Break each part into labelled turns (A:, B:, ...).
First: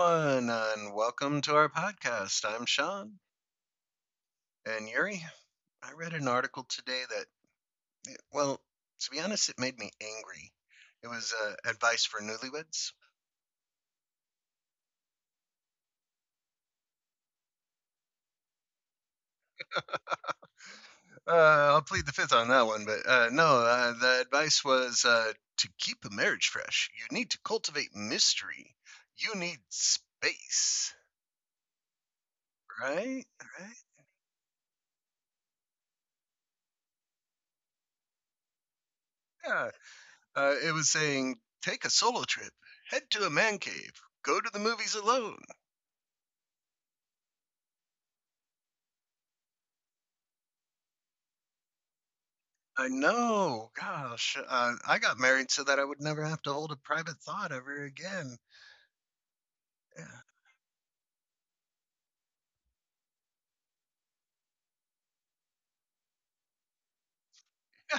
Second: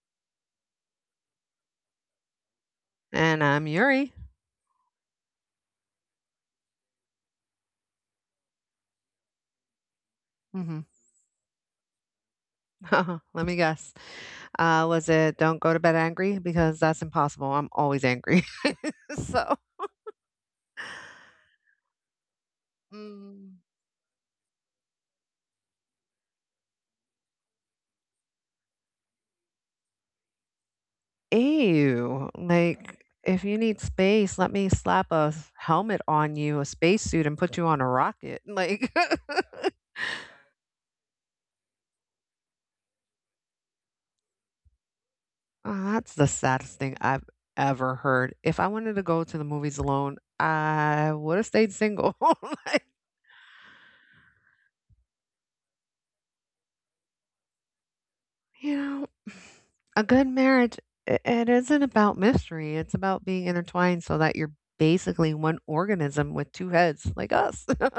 A: everyone, and welcome to our podcast. I'm Sean.
B: And I'm Yuri.
A: And Yuri, I read an article today that, well, to be honest, it made me angry.
B: Mhm.
A: It was advice for newlyweds.
B: Let me guess. Was it "Don't Go to Bed Angry," because that's impossible, I'm always angry. So
A: I'll plead the fifth on that one, but no,
B: Mm.
A: the advice was to keep a marriage fresh, you need to cultivate mystery. You need space,
B: Ew, like,
A: right?
B: if you
A: Right?
B: need space, let me slap a s helmet on you, a spacesuit, and put you on a rocket, like
A: Yeah. It was saying take a solo trip, head to a man cave, go to the movies alone,
B: Oh, that's the saddest thing I've ever heard. If I wanted to go to the movies alone, I woulda stayed single, like
A: I know. Gosh, I got married so that I would never have to hold a private thought ever again.
B: You know, a
A: Yeah.
B: good marriage, I it isn't about mystery. It's about being intertwined so that you're basically one organism with two heads, like us.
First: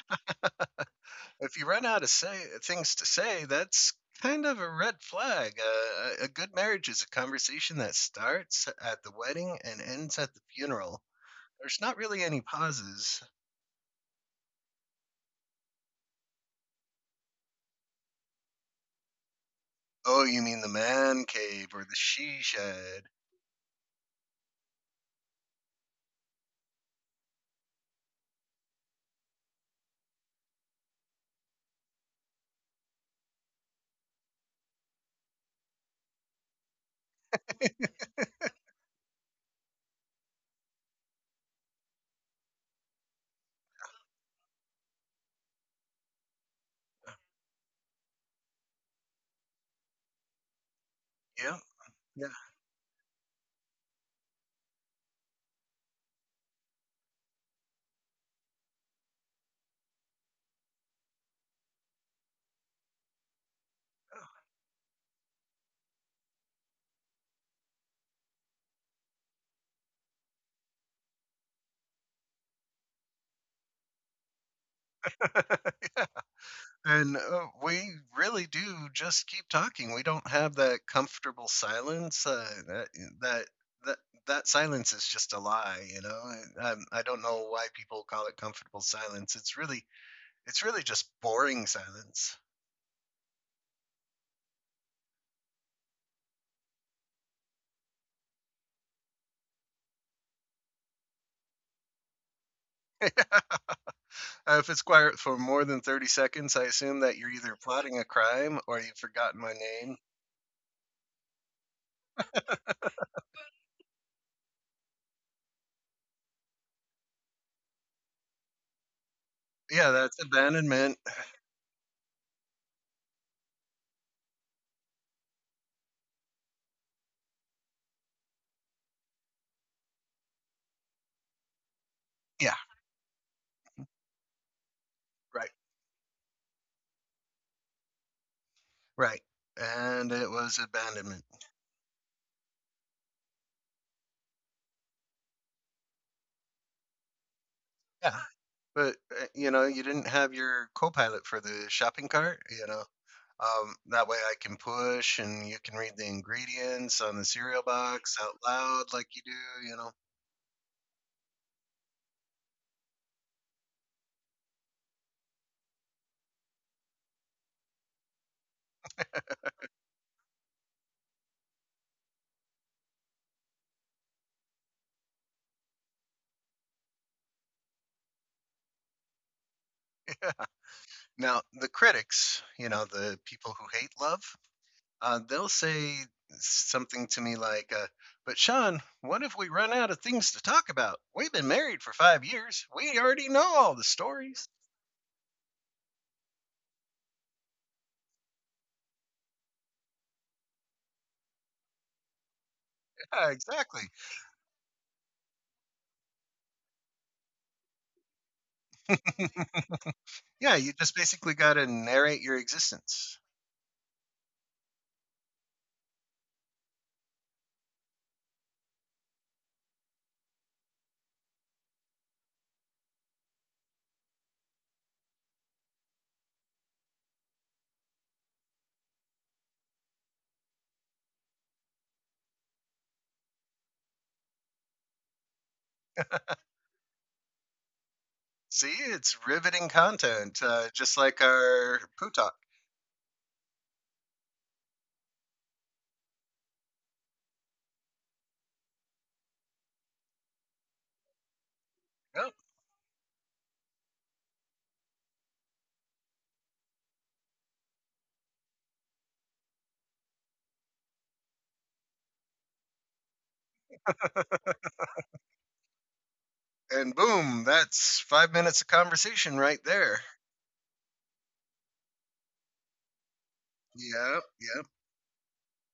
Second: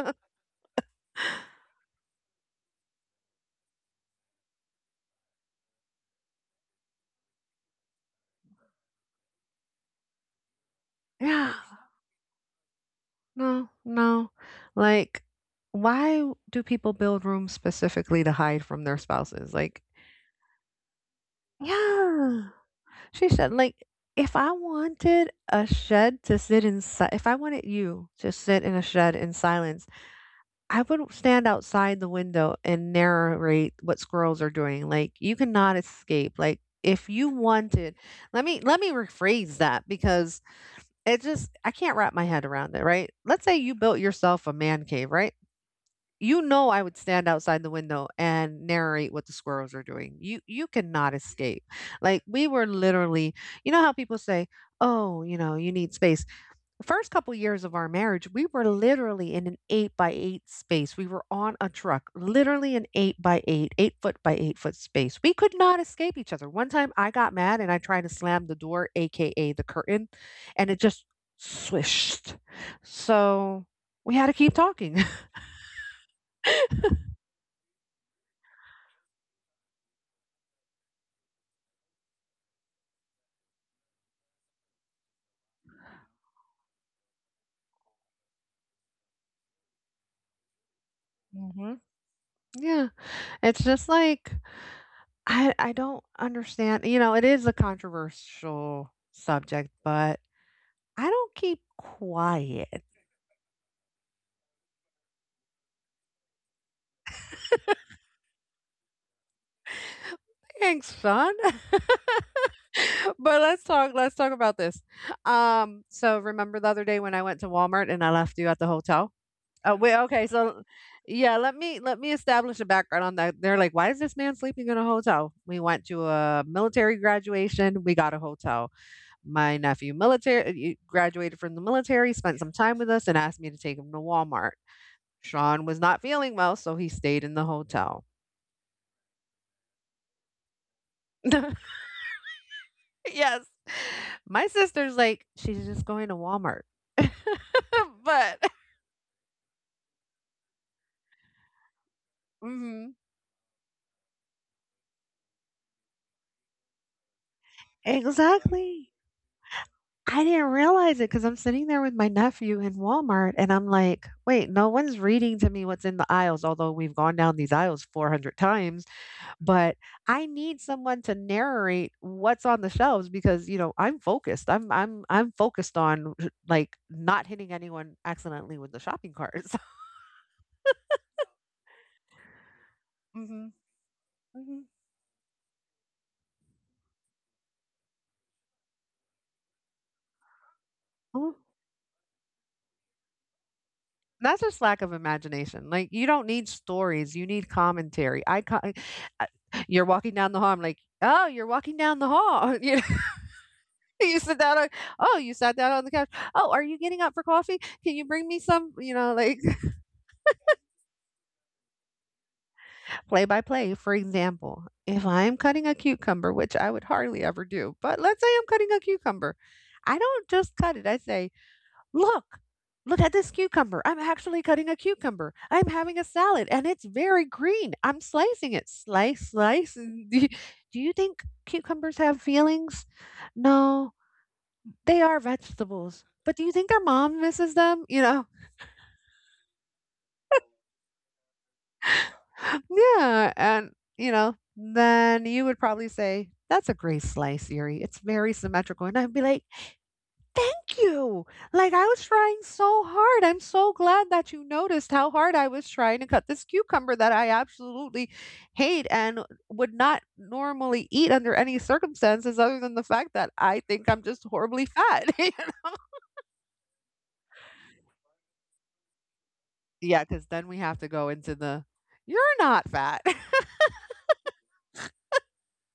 A: If you run out of say things to say, that's kind of a red flag. A good marriage is a conversation that starts at the wedding and ends at the funeral.
B: Yeah,
A: There's not really any pauses.
B: no, no. Like, why do people build rooms specifically to hide from their spouses? Like,
A: Oh, you mean the man cave or the
B: yeah,
A: she shed?
B: she said, like, if I wanted a shed to sit inside, if I wanted you to sit in a shed in silence, I would stand outside the window and narrate what squirrels are doing. Like you cannot escape. Like if you wanted, let me rephrase that because it just I can't wrap my head around it, right? Let's say you built yourself a man cave, right? You know I would stand outside the window and narrate what the squirrels are doing. You cannot
A: Yeah.
B: escape. Like we were literally, you know how people say, "Oh, you know, you need space." The first couple years of our marriage, we were literally in an 8 by 8 space. We were on a truck, literally an 8 by 8, 8 foot by 8 foot space. We could not escape each other. One time I got mad and I tried to slam the door, AKA the curtain, and it just swished. So we had to keep talking.
A: Yeah. And we really do just keep talking. We don't have that comfortable silence. That eh, that that that silence is just a lie, you know. And I don't know why people call it comfortable silence. It's really just boring
B: hmm
A: silence.
B: Yeah. It's just like I don't understand, you know, it is a controversial subject, but I don't keep quiet.
A: If it's quiet for more than 30 seconds, I assume that you're either plotting a crime or you've forgotten my name.
B: Thanks, son. But let's talk about this. So remember the other day when I went to Walmart and I left you at the hotel? Oh,
A: Yeah,
B: wait,
A: that's
B: okay, so
A: abandonment.
B: yeah, let me establish a background on that. They're like, "Why is this man sleeping in a hotel?" We went to a military graduation, we got a hotel. My nephew military graduated from the military, spent some
A: Yeah,
B: time with us and asked me to take him to Walmart.
A: right,
B: Sean was not feeling well, so he stayed in the hotel.
A: right. And it was abandonment.
B: Yes. My sister's like, she's just going to Walmart.
A: Yeah,
B: But
A: but, you know, you didn't have your co-pilot for the shopping cart?
B: mhm.
A: That way I can push and you can read the ingredients on the cereal box out loud
B: Exactly.
A: like you do?
B: I didn't realize it because I'm sitting there with my nephew in Walmart and I'm like, wait, no one's reading to me what's in the aisles, although we've gone down these aisles 400 times. But I need someone to narrate what's on the shelves because you know I'm focused. I'm focused on like not hitting anyone accidentally with the shopping carts.
A: Now, the critics, you know, the
B: Mhm.
A: people who hate love,
B: Mhm.
A: they'll say something to me like, but Sean, what if we run out of things to talk about? We've
B: Mhm.
A: been married for 5 years. We already know all the
B: That's
A: stories.
B: just lack of imagination. Like you don't need stories. You need commentary. I, co- I you're walking down the hall. I'm like, oh, you're walking down the hall. You know,
A: Yeah, exactly.
B: you sit oh, you sat down on the couch. Oh, are you getting up for coffee? Can you bring me some? You know, like
A: Yeah, you just basically got to narrate your existence.
B: play by play. For example, if I'm cutting a cucumber, which I would hardly ever do, but let's say I'm cutting a cucumber, I don't just cut it. I say, look, look at this cucumber. I'm actually cutting a cucumber. I'm having a salad and it's very green. I'm slicing it. Slice, slice. Do you do you think cucumbers have feelings? No, they are vegetables. But do you think our mom misses them? You know,
A: See, it's riveting content, just like our poo talk.
B: Yeah, and, you know, then you would probably say, "That's a great slice, Yuri. It's very symmetrical." And I'd be like, "Thank you. Like, I was
A: Yep.
B: trying so hard. I'm so glad that you noticed how hard I was trying to cut this cucumber that I absolutely hate and would not normally eat under any circumstances other than the fact that I think I'm just horribly fat."
A: And boom, that's 5 minutes of conversation right there.
B: Yeah, because then we have to go into the, "You're not fat."
A: Yep, yep.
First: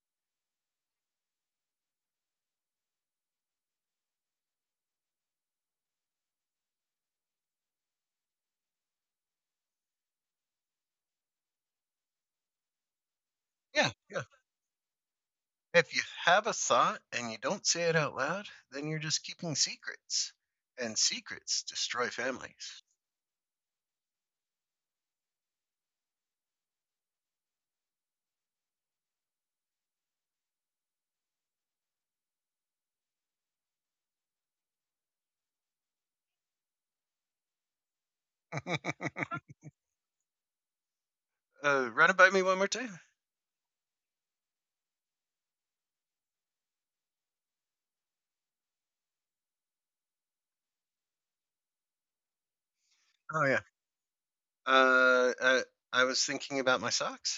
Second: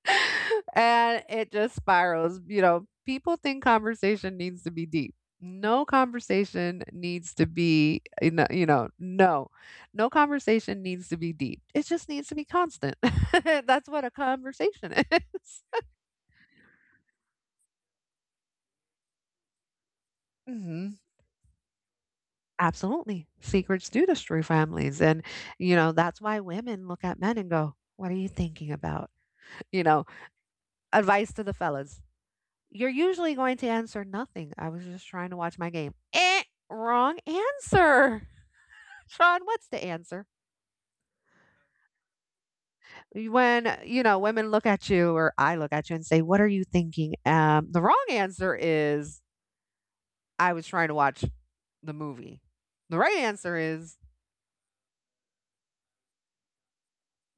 B: And it just spirals. You know, people think conversation needs to be deep. No conversation needs to be, you know, no, no conversation needs to be deep. It just needs to be constant. That's
A: Yeah,
B: what a
A: yeah.
B: conversation is.
A: If you have a thought and you don't say it out loud, then you're just keeping secrets.
B: hmm
A: And secrets destroy families.
B: Absolutely. Secrets do destroy families. And, you know, that's why women look at men and go, "What are you thinking about?" You know, advice to the fellas: you're usually going to answer nothing. I was just trying to watch my game. Eh, wrong answer. Sean, what's the answer?
A: Run it by me one more time.
B: When you know, women look at you or I look at you and say, "What are you thinking?" The wrong answer is, I was trying to watch the movie. The right
A: Oh,
B: answer
A: yeah.
B: is,
A: Uh, uh, I was thinking about my socks.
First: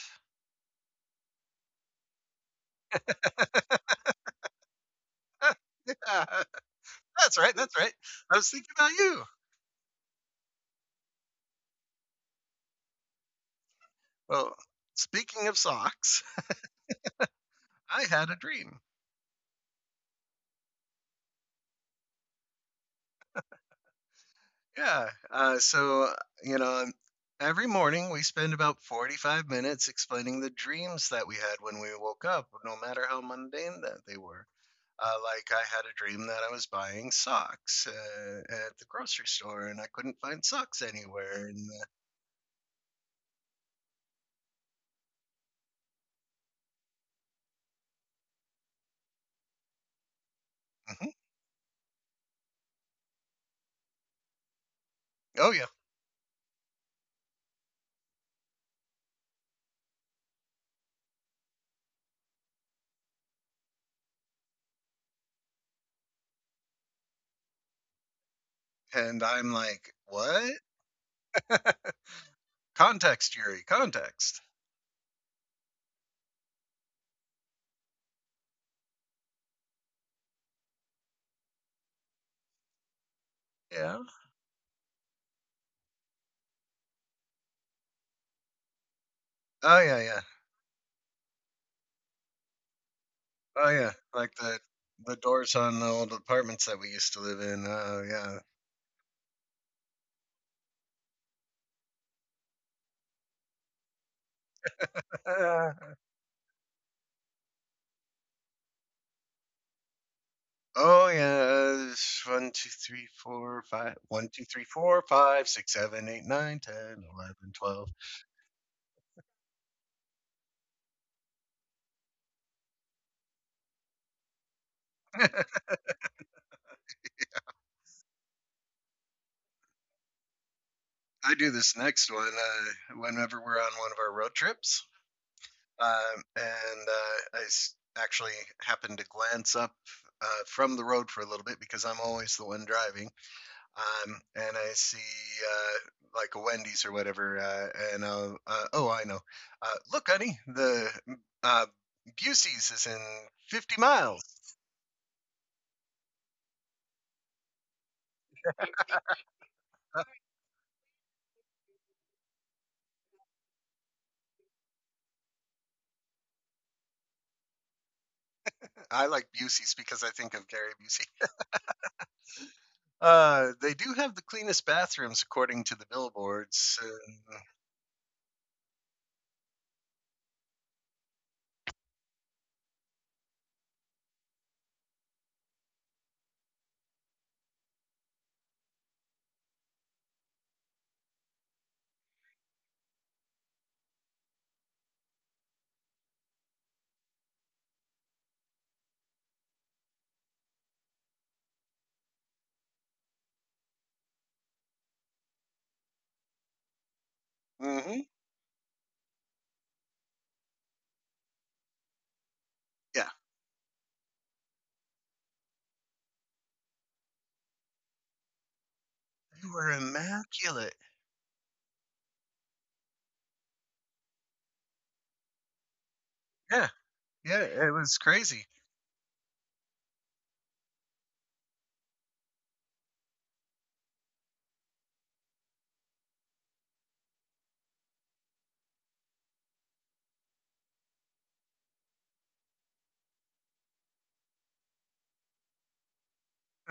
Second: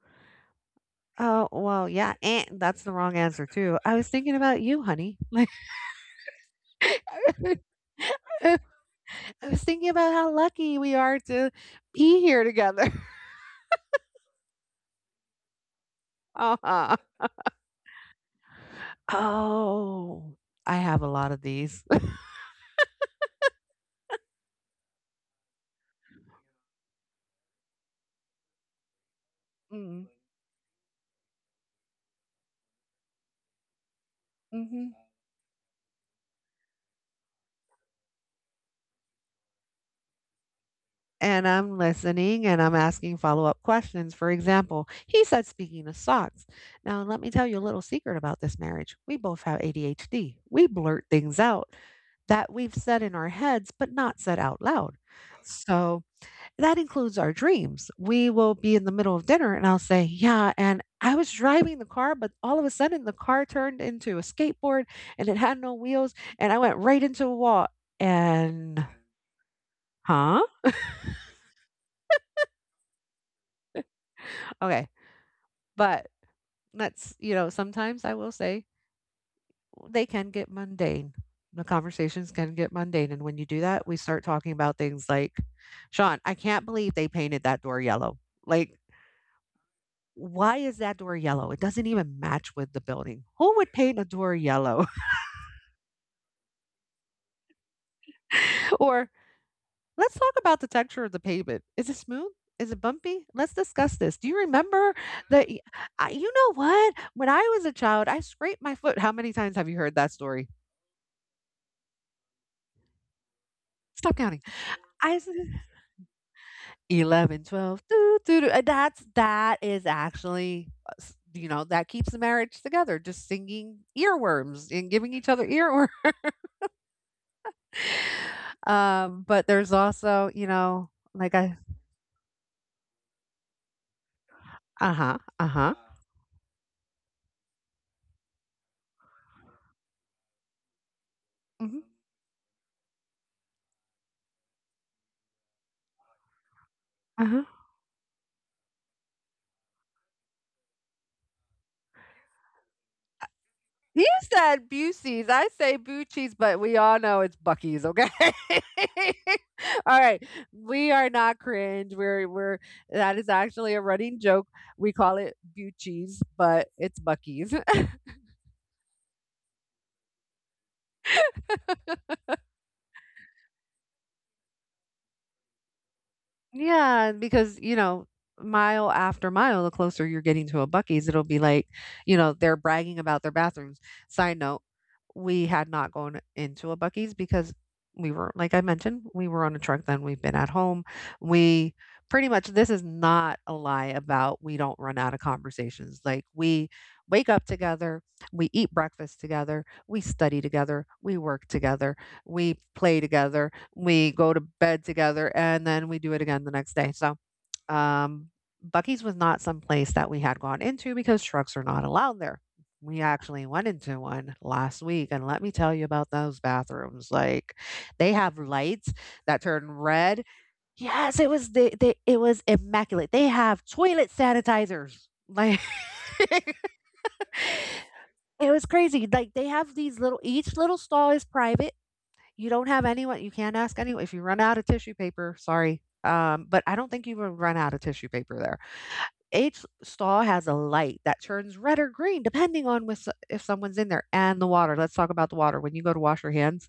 B: oh, well, yeah, eh, that's the wrong answer too. I
A: That's
B: was thinking about you, honey. Like,
A: right, that's right. I was
B: I
A: thinking about you.
B: was thinking about how lucky we are to be here together.
A: Well, speaking of socks.
B: Uh-huh.
A: I had a dream.
B: Oh, I have a lot of these.
A: Yeah. So, you know, every morning we spend about 45 minutes
B: Mm,
A: explaining the dreams that we had when we woke up, no matter how mundane that they were.
B: mhm.
A: Like, I had a dream that I was buying socks at the grocery store and I couldn't find socks anywhere.
B: And
A: And,
B: I'm listening and I'm asking follow up questions. For example, he said, speaking of socks, now let me tell you a little secret about this marriage. We both have ADHD. We blurt
A: mhm.
B: things out that we've said in our heads, but not said out loud.
A: Oh, yeah.
B: So that includes our dreams. We will be in the middle of dinner and I'll say, yeah, and I was driving the car, but all of a sudden the car turned into a skateboard and it had no wheels and I went right into a wall. And,
A: And I'm like,
B: huh?
A: what? Context, Yuri, context.
B: Okay. But let's, you know, sometimes I will say they can get mundane. The conversations can get mundane. And when you do that,
A: Yeah.
B: we start talking about things like, Sean, I can't believe they painted that door yellow. Like,
A: Oh, yeah, yeah.
B: why is that door yellow? It doesn't even match with the building. Who
A: Oh,
B: would
A: yeah.
B: paint a
A: Like
B: door
A: the.
B: yellow?
A: The doors on the old apartments that we used to live in. Oh, yeah.
B: Or let's talk about the texture of the pavement. Is it smooth? Is it bumpy? Let's discuss this. Do you remember that? y-
A: Uh,
B: You know what? When I was a child, I scraped my foot. How many times have you heard that story?
A: oh yeah, it's one, two, three, four, five.
B: Stop
A: One,
B: counting.
A: two, three, four,
B: I s-
A: five, six, seven, eight, nine, 10,
B: 11
A: 11,
B: 12.
A: 12.
B: Doo, doo, doo. And That's that is actually, you know, that keeps the marriage together. Just singing earworms and giving each other earworms. But there's also, you know,
A: I
B: like
A: do
B: I
A: this next one whenever we're on one of our road trips,
B: Uh-huh, uh-huh.
A: um, and uh, I s- actually happen to glance up from the road for a little bit
B: Mhm.
A: because I'm always the one driving. And I see like a Wendy's or whatever,
B: Uh-huh.
A: oh, I know. Uh, Look, honey, the uh, Busey's is in 50
B: He
A: miles.
B: said buc, I say buc, but we all know it's buc, okay? Alright, we are not cringe, we're that is actually a running joke, we call it buc but it's buc
A: I like Busey's because I think of Gary Busey. They do have the cleanest bathrooms according to the billboards.
B: Yeah, because, you know, mile after mile, the closer you're getting to a Bucky's, it'll be like, you know, they're bragging about their bathrooms. Side note, we had not gone into a Bucky's because we were, like I mentioned, we were on a truck then. We've been at home. We pretty much, this is not a lie about we don't run out of conversations. Like we wake up together, we eat breakfast together, we study together, we work together, we play together, we go to bed together and then we do it again the next day. So,
A: Mm hmm.
B: um, Bucky's was not some place that we had gone into because trucks are not allowed there. We
A: Yeah,
B: actually went into one last week, and let me tell you about those bathrooms. Like, they have lights that
A: you were
B: turn red.
A: immaculate.
B: Yes, it was immaculate. They have toilet sanitizers. Like, it
A: Yeah, yeah, it was crazy.
B: was crazy. Like, they have these little. Each little stall is private. You can't ask anyone if you run out of tissue paper, but I don't think you will run out of tissue paper there. Each stall has a light that turns red or green depending on with if someone's in there and the water. Let's talk about the water. When you go to wash your hands,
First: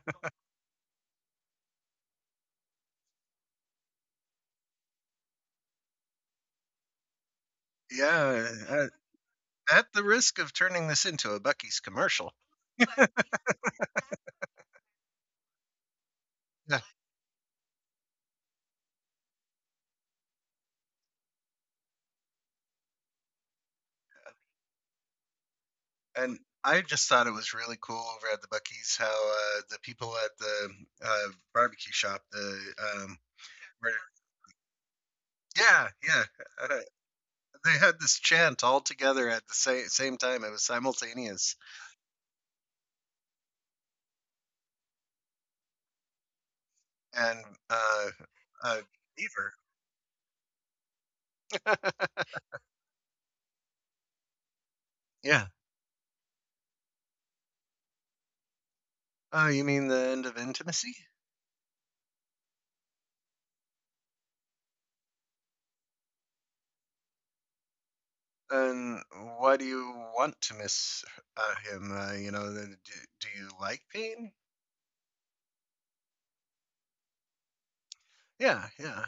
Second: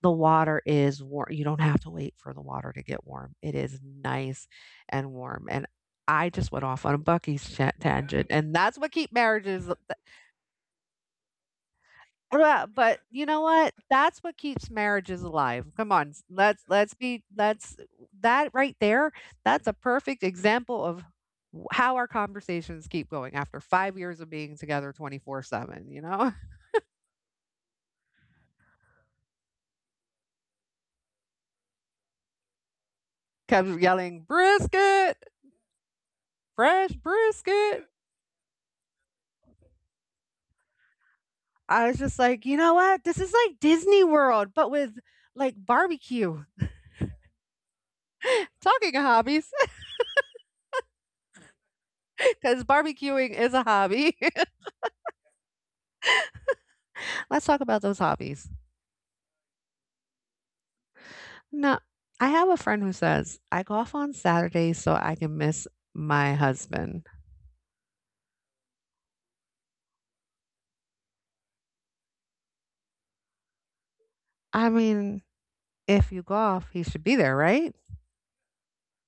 B: the water is warm. You don't have to wait for the water to get warm. It is nice and warm. And I just went off on a Bucky's tangent,
A: Yeah,
B: and that's what keep marriages
A: at the risk of turning this into a Bucky's commercial.
B: ugh, but you know what? That's what keeps marriages alive. Come on, s-
A: Yeah,
B: let's be let's that right there. That's a perfect example of how our conversations keep going after 5 years of being together 24/7. You know,
A: and I just thought it was really cool over at the Bucky's how the people at the uh, barbecue shop, the um,
B: kept
A: were,
B: yelling brisket,
A: yeah, yeah, uh,
B: fresh
A: they
B: brisket.
A: had this chant all together at the same time. It was simultaneous,
B: I was just like, you know what? This is like Disney World, but with like barbecue.
A: and uh, uh,
B: Talking of hobbies,
A: Beaver,
B: because barbecuing is a hobby.
A: yeah.
B: Let's talk about those hobbies.
A: Oh, you mean the end of intimacy?
B: No, I have a friend who says, "I go off on Saturdays so I can miss my husband."
A: And why do you want to miss him? Do you like pain?
B: I mean, if you golf, he should be there, right?
A: Yeah, yeah.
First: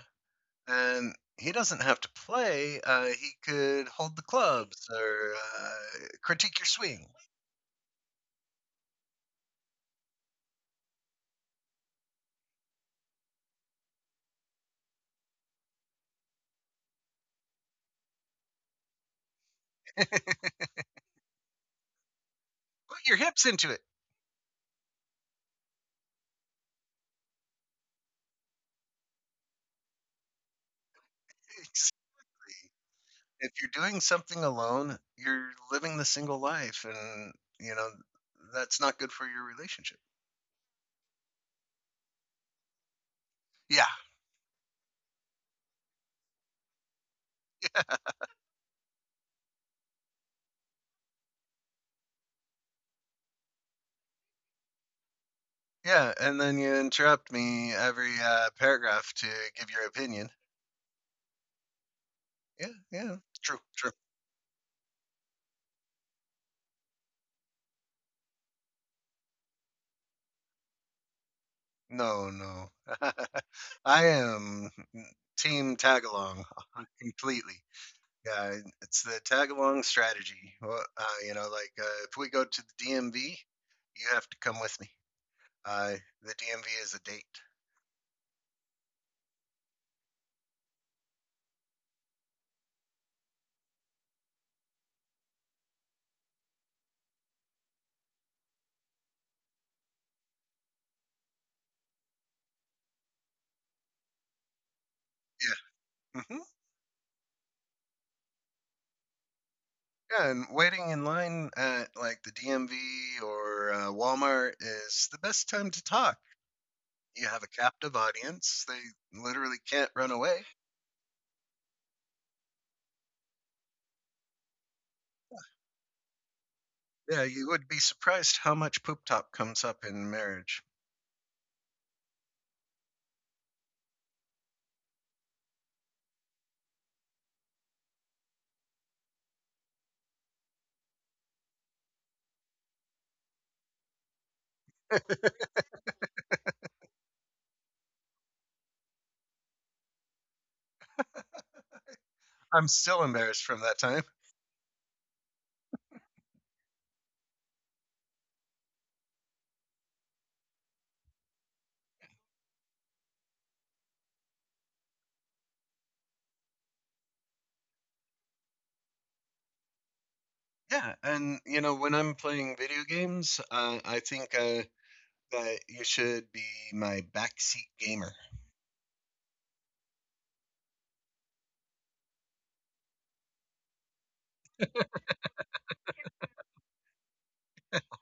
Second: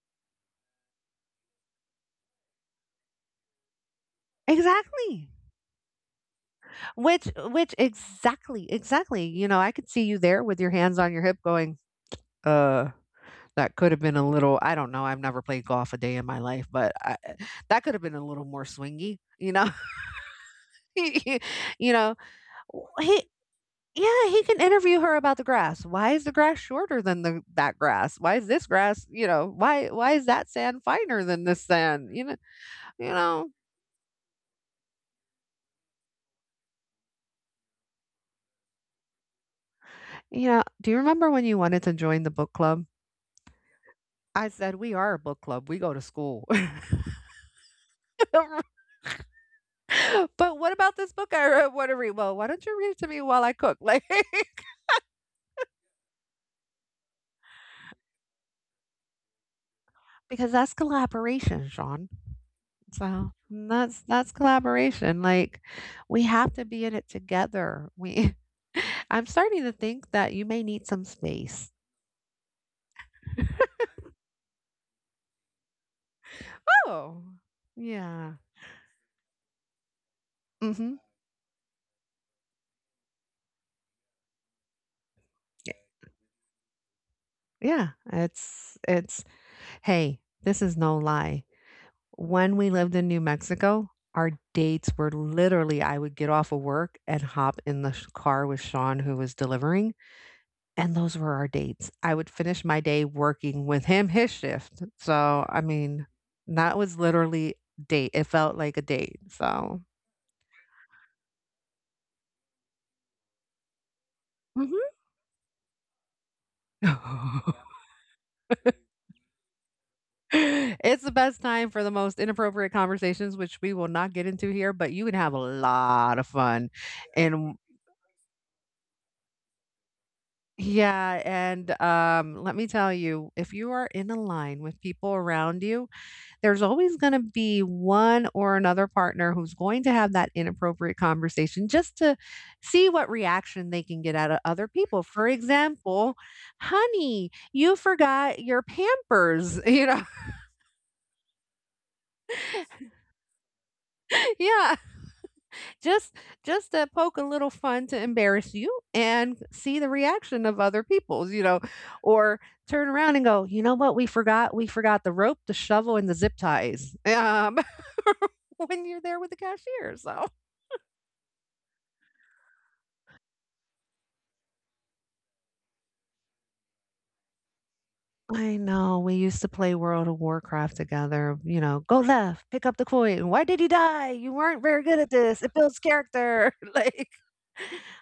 A: And he doesn't have to play. He could hold the clubs
B: Exactly.
A: or critique your swing.
B: Exactly, exactly. You know, I could see you there with your hands on your hip going, uh, that could have been a little, I don't know. I've never played golf a day in my life, but that could have been a little more swingy, you know?
A: Put
B: you know,
A: your
B: he,
A: hips into it.
B: Yeah, he can interview her about the grass. Why is the grass shorter than the that grass? Why is this grass, why is that sand finer than this
A: Exactly.
B: sand? You know,
A: If you're doing something alone, you're living the single life, and you know that's not good for your relationship.
B: Do you remember when you wanted to join the book club?
A: Yeah,
B: I said we are a book club. We go to school.
A: yeah,
B: But what about this book I want to read? Well, why don't you read it to me while I cook?
A: yeah, and then you interrupt me every paragraph to give your opinion.
B: Because that's collaboration, Sean.
A: Yeah, yeah.
B: So,
A: True,
B: and
A: true.
B: that's collaboration, we have to be in it together, we I'm starting to think that you may need some space.
A: No, no. I am team tagalong
B: Oh.
A: completely.
B: Yeah.
A: Yeah, it's the tagalong strategy. Well,
B: Mhm.
A: like if we go to the DMV, you have to come with me.
B: Y
A: Uh, the DMV is a date.
B: yeah, it's hey, this is no lie. When we lived in New Mexico, our dates were literally I would get off of work and hop in the sh car with Sean, who was delivering. And those were our dates. I would finish my day working with him his shift. So, I mean,
A: Yeah. Hmm.
B: that was literally date. It felt like a date. So,
A: Yeah, and waiting in line at like the DMV or Walmart
B: mhm.
A: is the best time to talk. You have a captive audience, they literally can't run away.
B: It's the best time for the most inappropriate conversations, which we will not get into here, but you can have a lot of fun.
A: Yeah, you
B: And
A: would be surprised how much poop top comes up in marriage.
B: Yeah, and let me tell you, if you are in a line with people around you, there's always going to be one or another partner who's going to have that inappropriate conversation just to see what reaction they can get out of other people. For example, honey, you forgot your Pampers, you know.
A: I'm still embarrassed from that time.
B: Yeah, just just to poke a little fun to embarrass you and see the reaction of other people's, you know, or turn around and go, "You know what? We forgot the rope, the shovel and the zip ties." When you're there with the cashier. So
A: Yeah, and you know when I'm playing video games, I think that you should be my backseat gamer.
B: I know, we used to play World of Warcraft together, you know, "Go left, pick up the coin. Why did you die? You weren't very good at this. It builds character." Like,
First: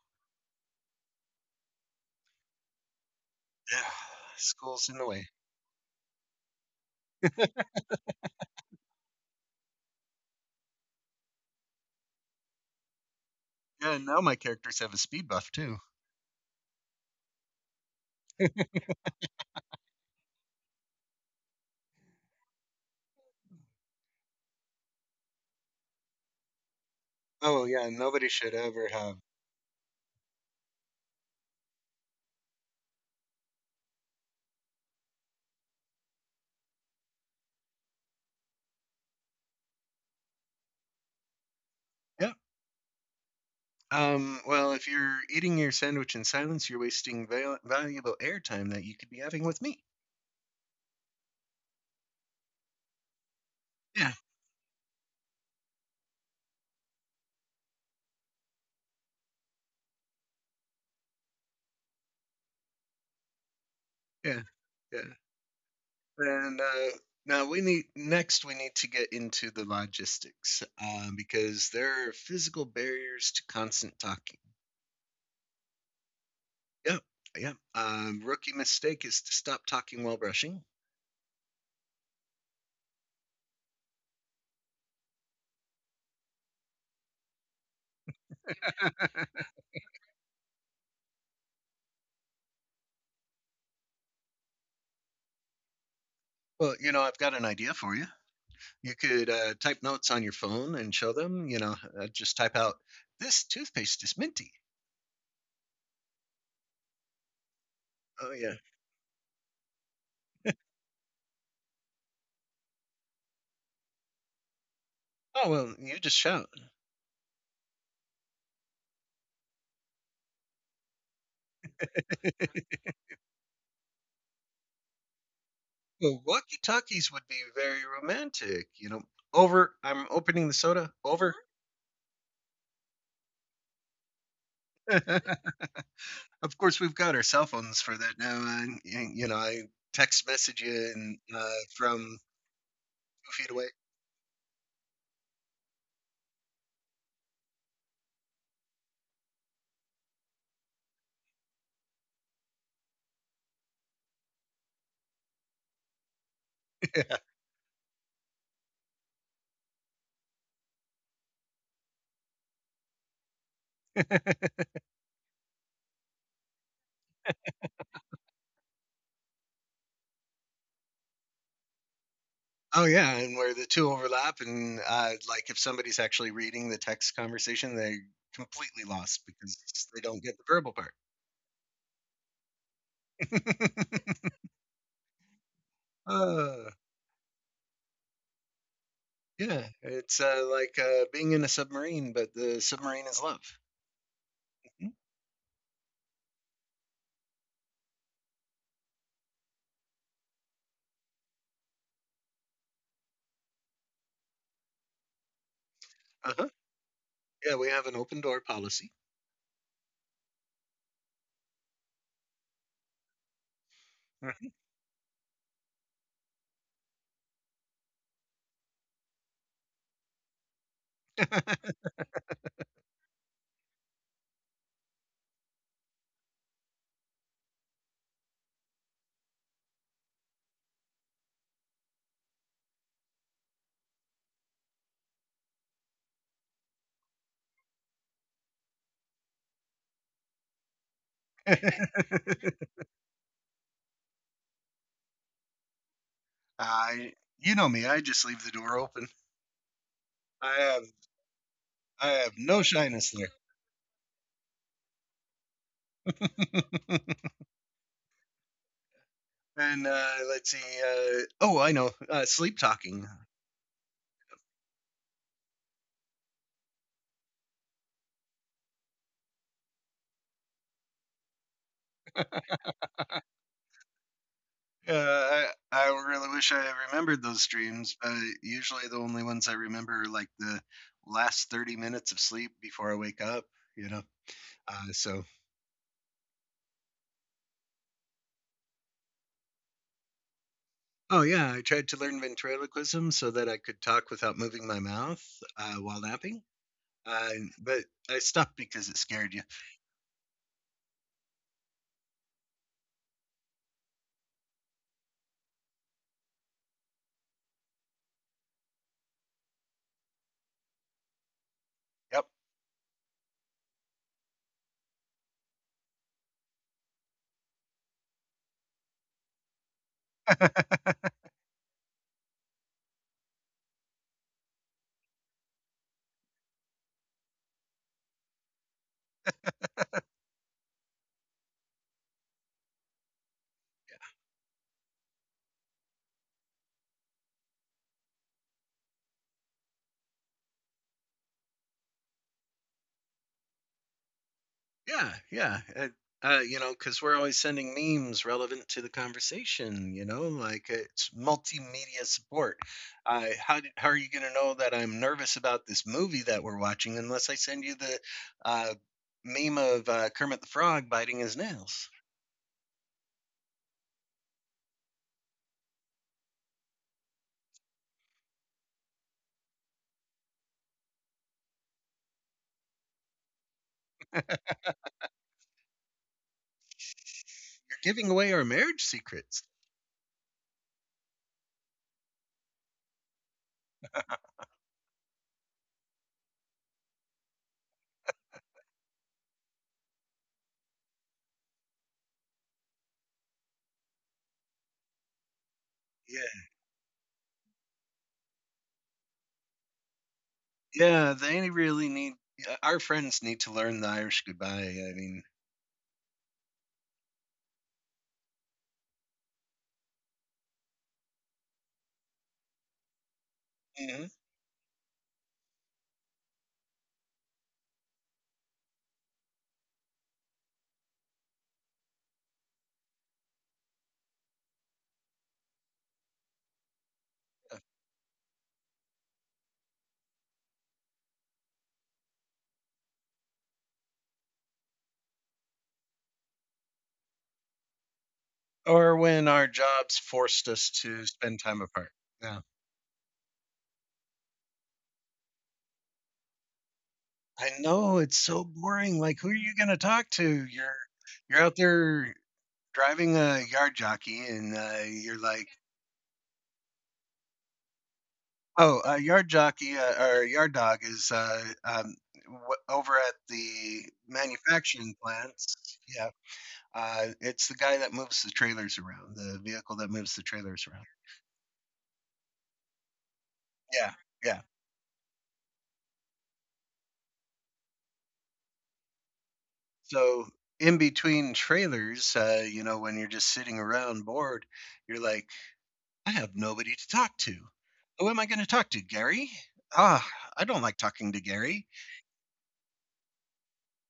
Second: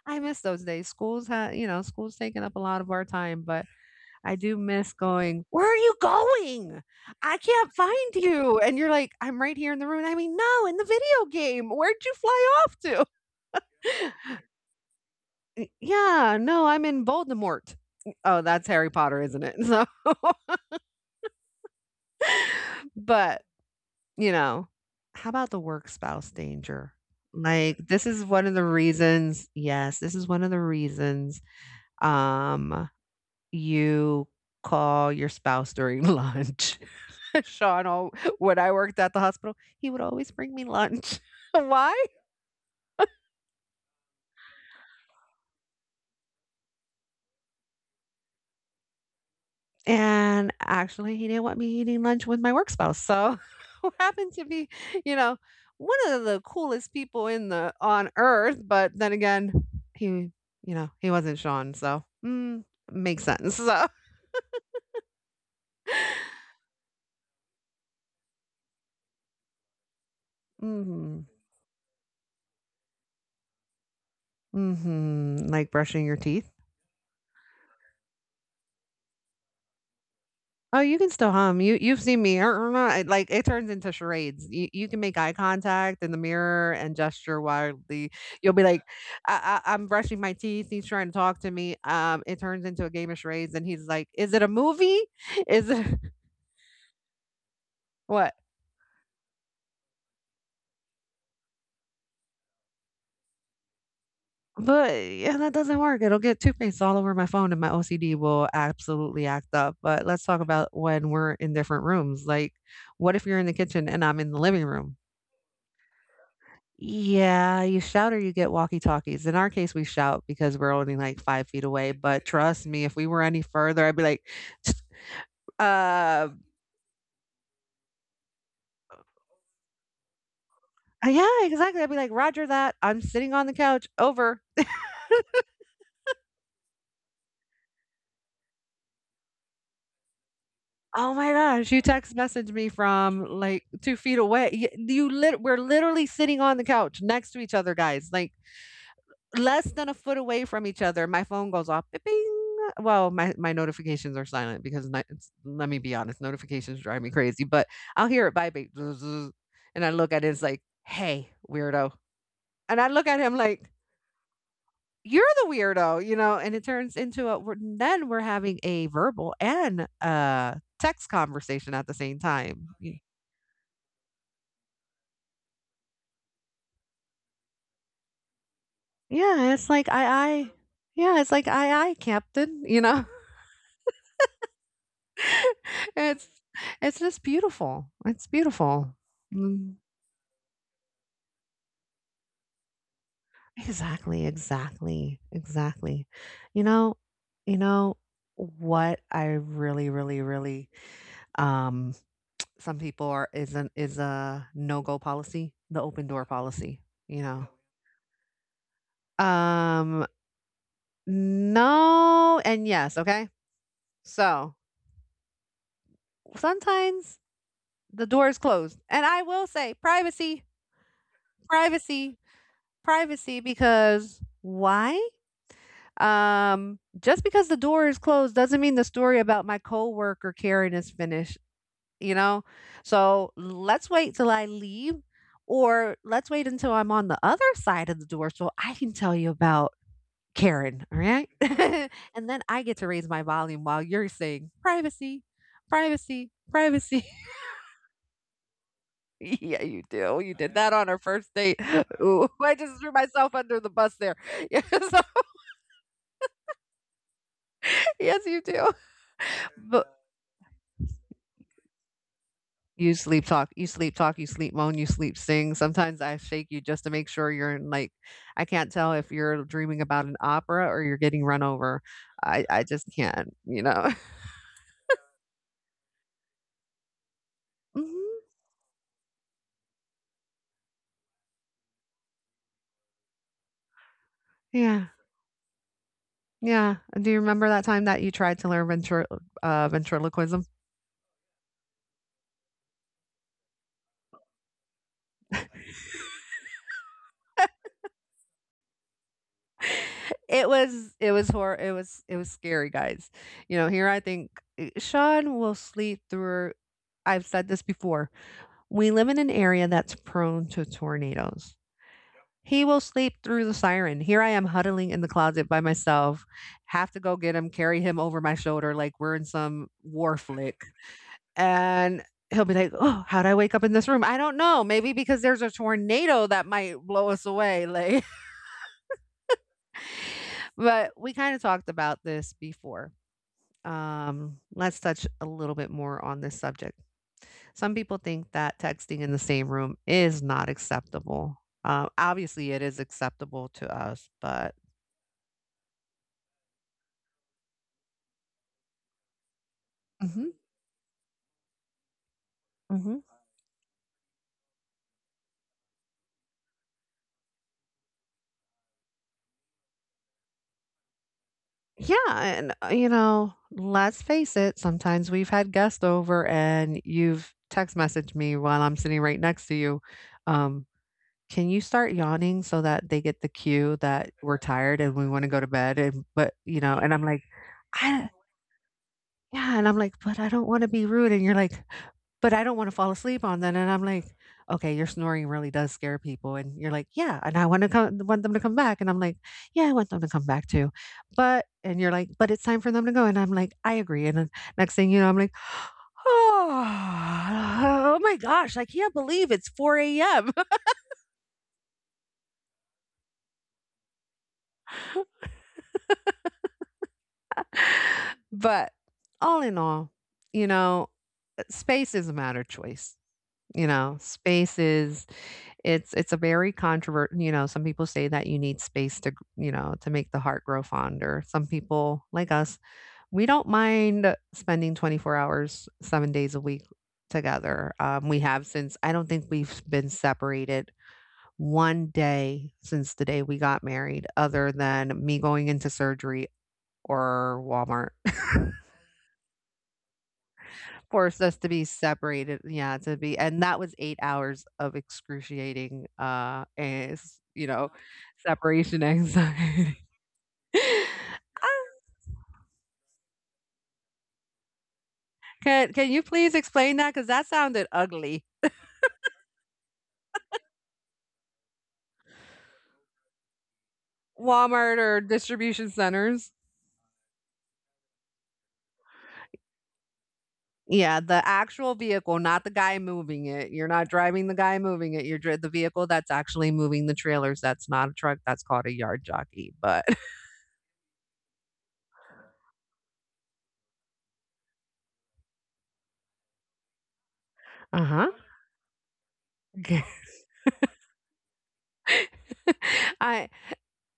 B: I miss those days. You know, school's taking up a lot of our time, but
A: Yeah,
B: I do
A: school's
B: miss
A: in the way.
B: going, "Where are you going? I can't find you." And you're like, "I'm right here in the room." I mean, "No, in the video game. Where'd you fly off to?"
A: Yeah, now my characters have a speed buff too.
B: Yeah, no, I'm in Voldemort. Oh, that's Harry Potter, isn't it? So, but you know? How about the work spouse danger?
A: Oh
B: Like,
A: yeah, nobody should ever have.
B: this is one of the reasons, um, you call your spouse during lunch. Sean al When I worked at the hospital, he would always bring me lunch. Why?
A: Yeah. Well, if you're eating your sandwich in silence, you're wasting valuable airtime that you could be having with me.
B: And actually, he didn't want me eating lunch with my work spouse, so who
A: Yeah.
B: happened to be, you know, one of the coolest people in the on earth, but then again, he you know, he wasn't Sean, so, makes sense, so
A: Yeah. Yeah. And now we need next we need to get into the logistics um,
B: mhm,
A: because there are physical barriers to constant talking.
B: mhm, like brushing your teeth?
A: Yep, yep. Rookie mistake is to stop talking while brushing.
B: Oh, you can still hum. You've seen me. Nah, it- like it turns into charades. You can make eye contact in the mirror and gesture wildly. You'll be like, I'm brushing my teeth. He's trying to talk to me. It turns into a game of charades, and he's like, is it a movie? Is it
A: Well, you know, I've got an idea for you.
B: what?
A: You could type notes on your phone and show them. You know, just type out this toothpaste is minty.
B: But yeah, that doesn't work. It'll get toothpaste faced all over my phone, and my OCD
A: Oh
B: will
A: yeah.
B: absolutely act up. But let's talk about when we're in different rooms. Like, what if you're in the kitchen and I'm in the living room?
A: Oh well, you just shout.
B: Yeah, you shout or you get walkie-talkies. In our case, we shout because we're only like 5 feet away, but trust me, if we were any further, I'd be like,
A: Well,
B: uh,
A: walkie talkies would be very romantic. You know, over. I'm opening the soda.
B: yeah,
A: Over.
B: exactly. I'd be like, "Roger that. I'm sitting on the couch. Over."
A: Of course, we've got our cell phones for that now. You know, I text message you
B: Oh
A: and
B: my gosh, you text
A: from
B: messaged me from
A: 2 feet
B: like
A: away.
B: 2 feet away. Y- You lit We're literally sitting on the couch next to each other, guys. Like less than a foot away from each other, my phone goes off. Bing. Bing. Well, my notifications are silent because let me be honest, notifications drive me crazy. But I'll hear it vibrate, zzzz, and I look at it. It's like, hey, weirdo, and I look at him like. You're the weirdo, you know, and it turns into a. Then we're having a verbal and text conversation at the same time.
A: Oh yeah, and where the two overlap, and like if somebody's actually reading the text conversation, they're completely lost
B: Yeah,
A: because
B: it's like
A: they
B: I,
A: don't get the
B: I,
A: verbal part.
B: yeah, it's like Captain, you know. It's
A: uh,
B: it's just beautiful. It's beautiful.
A: yeah,
B: Mm.
A: it's like being in a submarine, but the submarine is love.
B: Exactly,
A: Mhm.
B: exactly, exactly. You know, you know what I really, really, really um some people are is an is a no go policy, the open door
A: Uh-huh.
B: policy, you know.
A: Yeah, we have an open door policy.
B: Um no and yes, okay? So sometimes the door is closed. And I will say privacy, privacy, privacy, because why? Just because the door is closed doesn't mean the story about my coworker Karen is finished, you know? So let's wait till I leave, or let's wait until I'm on the other side of the door so I can tell you about Karen. All right. And then I get to raise my volume while you're saying privacy, privacy, privacy.
A: I, you know me, I just leave the door open.
B: Yeah, you do. You did
A: I
B: that
A: have
B: on our first date.
A: I
B: Ooh,
A: have
B: I
A: no
B: just threw
A: shyness there.
B: myself under the bus there. Yeah, so- yes, you do.
A: And let's see. Oh, I know. Sleep
B: You
A: talking.
B: sleep talk, you sleep talk, you sleep moan, you sleep sing. Sometimes I shake you just to make sure you're in, like I can't tell if you're dreaming about an opera or you're getting run over. I just can't, you know?
A: Uh, I I really wish I had remembered those streams, but
B: Mhm.
A: usually the only ones I remember are like the last 30 minutes of sleep before I wake up. You know.
B: Yeah.
A: Uh, so.
B: Yeah. Do you remember that time that you tried to learn ventriloquism?
A: Oh yeah, I tried to learn ventriloquism so that I could talk without moving my mouth while napping. Uh, but I stopped because it scared you.
B: It was hor it was scary, guys. You know, here I think Sean will sleep through. I've said this before. We live in an area that's prone to tornadoes. He will sleep through the siren. Here I am huddling in the closet by myself, have to go get him, carry him over my shoulder like we're in some war flick.
A: Yep.
B: And he'll be like, oh, how'd I wake up in this room? I don't know. Maybe because there's a tornado that might blow us away. Like, but we kind of talked about this before. Let's touch a little bit more on this subject. Some people think that texting in the same room is not acceptable. Obviously, it is acceptable to us, but
A: Yeah, yeah. You know, because we're always sending memes relevant to the conversation. You
B: mhm.
A: know, like it's multimedia support. How are you going to know that I'm nervous about this movie that we're watching unless I send you the uh, meme of Kermit the Frog biting his
B: Yeah,
A: nails?
B: and, you know, let's face it, sometimes we've had guests over and you've text messaged me while I'm sitting right next to you. Um, can you start yawning so that they get the cue that we're tired and we want to go to bed? And But you know, and I'm like,
A: You're
B: I
A: giving away our marriage secrets.
B: yeah, and I'm like, "But I don't wanna be rude," and you're like, "But I don't wanna fall asleep on that," and I'm like, "Okay, your snoring really does scare people," and you're like, "Yeah, and I wanna come want them to come back," and I'm like, "Yeah, I want them to come back too," but and you're like, "But it's time for them to go," and I'm like, "I agree," and then next thing you know, I'm like,
A: Yeah,
B: "Oh oh my gosh, I can't believe it's 4 a.m.,"
A: yeah. They really need our friends need to learn the Irish goodbye. I mean,
B: but all in all, you know, space is a matter of choice, you know,
A: mhm.
B: space is it's a very controvert you know, some people say that you need space to, you know, to make the heart grow fonder. Some people, like us, we don't mind spending 24 hours, 7 days a week together. We have since I don't think we've been separated 1 day since the day we got married other than me going into surgery or Walmart.
A: Or when our jobs forced us to
B: Forced us to
A: spend
B: be
A: time apart.
B: separated,
A: Yeah.
B: yeah, to be and that was 8 hours of excruciating, is you
A: I
B: know,
A: know it's so
B: separation
A: boring. Like, who are you
B: anxiety.
A: going to talk to? You're out there driving a yard jockey, and you're like,
B: Can you please explain that? Because that sounded ugly.
A: oh, a yard jockey or a yard dog is w- over at the
B: Walmart or
A: manufacturing plants.
B: distribution
A: Yeah,
B: centers?
A: it's the guy that moves the trailers around, the vehicle that moves the trailers around.
B: Yeah, the actual vehicle, not the guy moving it. You're not
A: Yeah,
B: driving the
A: yeah.
B: guy moving it, you're dri the vehicle that's actually moving the trailers, that's not a truck, that's called a yard jockey, but
A: So in between trailers, you know, when you're just sitting around bored, you're like, I have nobody to talk to.
B: uh-huh.
A: Who am I going to talk to, Gary?
B: Okay.
A: Ah, I don't like talking to Gary.
B: I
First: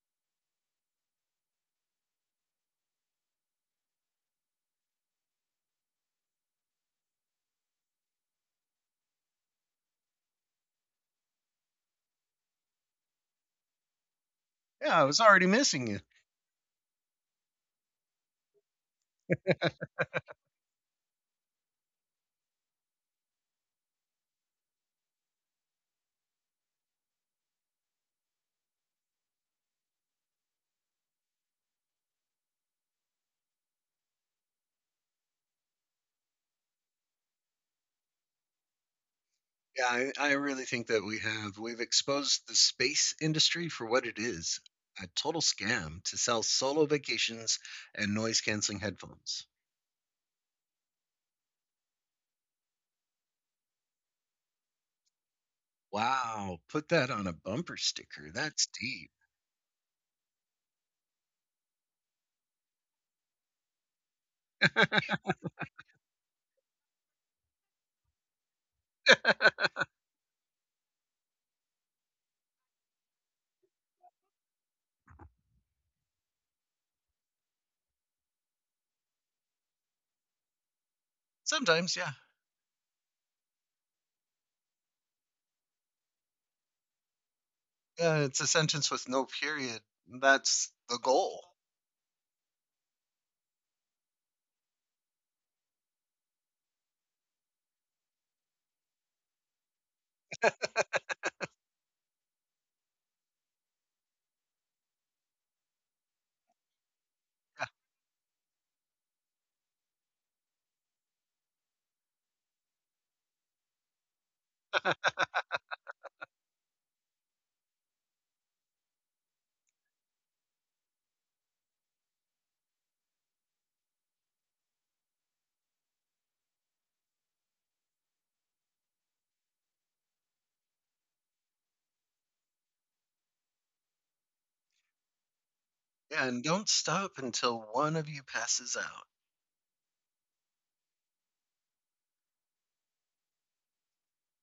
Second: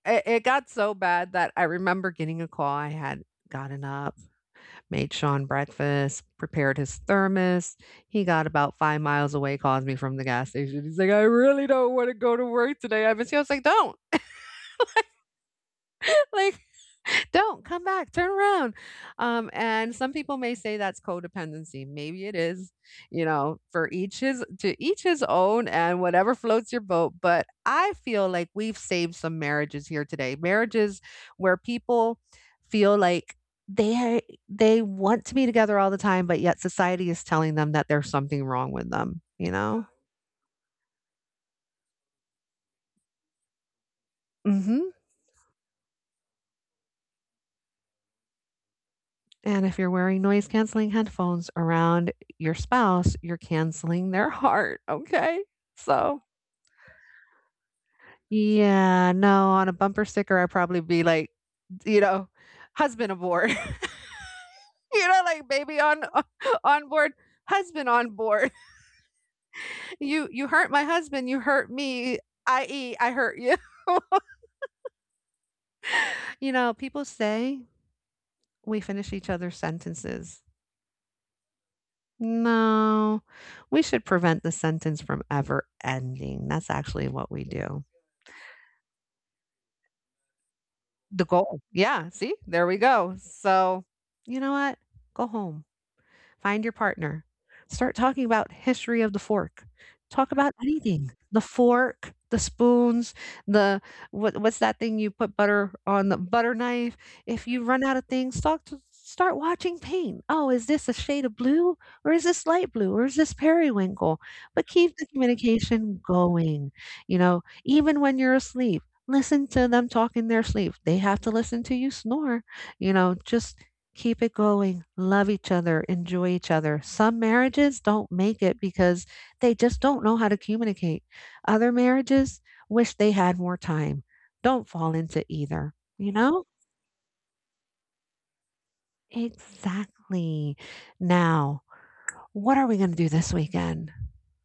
B: It it got so bad that I remember getting a call. I had gotten up, made Sean breakfast, prepared his thermos. He got about 5 miles away, calls me from the gas station. He's like, "I really don't wanna go to work today." I was like, "Don't.
A: Yeah, I was already missing you.
B: Like don't come back, turn around." Um, and some people may say that's codependency, maybe it is, you know, for each his to each his own, and whatever floats your boat, but I feel like we've saved some marriages here today. Marriages where people feel like they they want to be together all the time, but yet society is telling them that there's something wrong with them, you know.
A: Yeah, I really think that we've exposed the space industry for what it is,
B: Mhm.
A: a total scam to sell solo vacations and noise canceling headphones.
B: And if you're wearing noise canceling headphones around your spouse, you're canceling their heart. Okay. So,
A: Wow, put that on a bumper sticker. That's deep.
B: yeah, no, on a bumper sticker, I'd probably be like, you know, husband aboard, you know, like baby on board, husband on board. You hurt my husband, you hurt me, i.e., I hurt you. You know, people say we finish each other's sentences.
A: Sometimes, yeah.
B: No, we should prevent the sentence from ever ending. That's actually what we do.
A: Yeah, it's a sentence with no period. That's the
B: The
A: goal.
B: goal. Yeah, see? There we go. So, you know what? Go home. Find your partner. Start talking about history of the fork. Talk about anything. The fork, the spoons, the what, what's that thing you put butter on the butter knife? If you
A: Yeah,
B: run out of things, talk to start watching paint. Oh, is this a shade of blue or is this light blue or is this periwinkle? But keep the communication going. You know, even when you're asleep, listen to them talk in their sleep. They have to listen to you snore. You know, just keep it going. Love each other. Enjoy each other. Some marriages don't make it because they just don't know how to communicate. Other marriages wish they had more time. Don't fall into either, you
A: Yeah, and
B: know?
A: don't stop until one of you passes out.
B: Exactly. Now, what are we going to do this weekend?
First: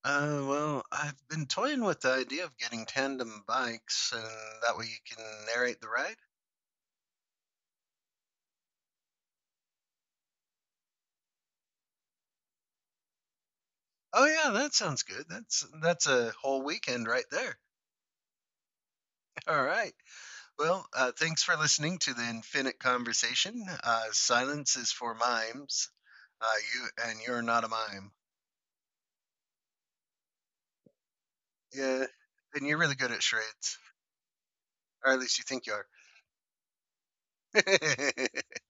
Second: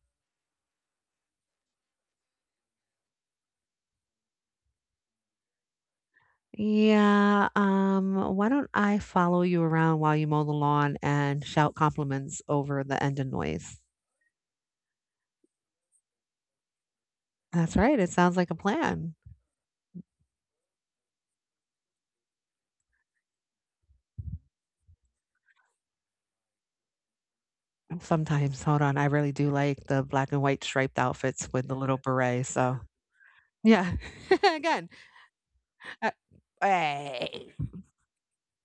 A: Well, I've been toying with the idea of getting tandem bikes, and that way you can narrate the ride.
B: Yeah, why don't I follow you around while you mow the lawn and shout compliments over the engine noise?
A: Oh yeah, that sounds good. That's a whole weekend right there.
B: That's right. It sounds like a plan.
A: All right. Well, thanks for listening to the Infinite Conversation. Silence is for mimes. You're not a mime.
B: Sometimes, hold on, I really do like the black and white striped outfits with the yeah, little
A: Yeah,
B: beret,
A: and you're
B: so
A: really good at charades,
B: yeah. Again,
A: or at least you think you
B: uh, ay.
A: are.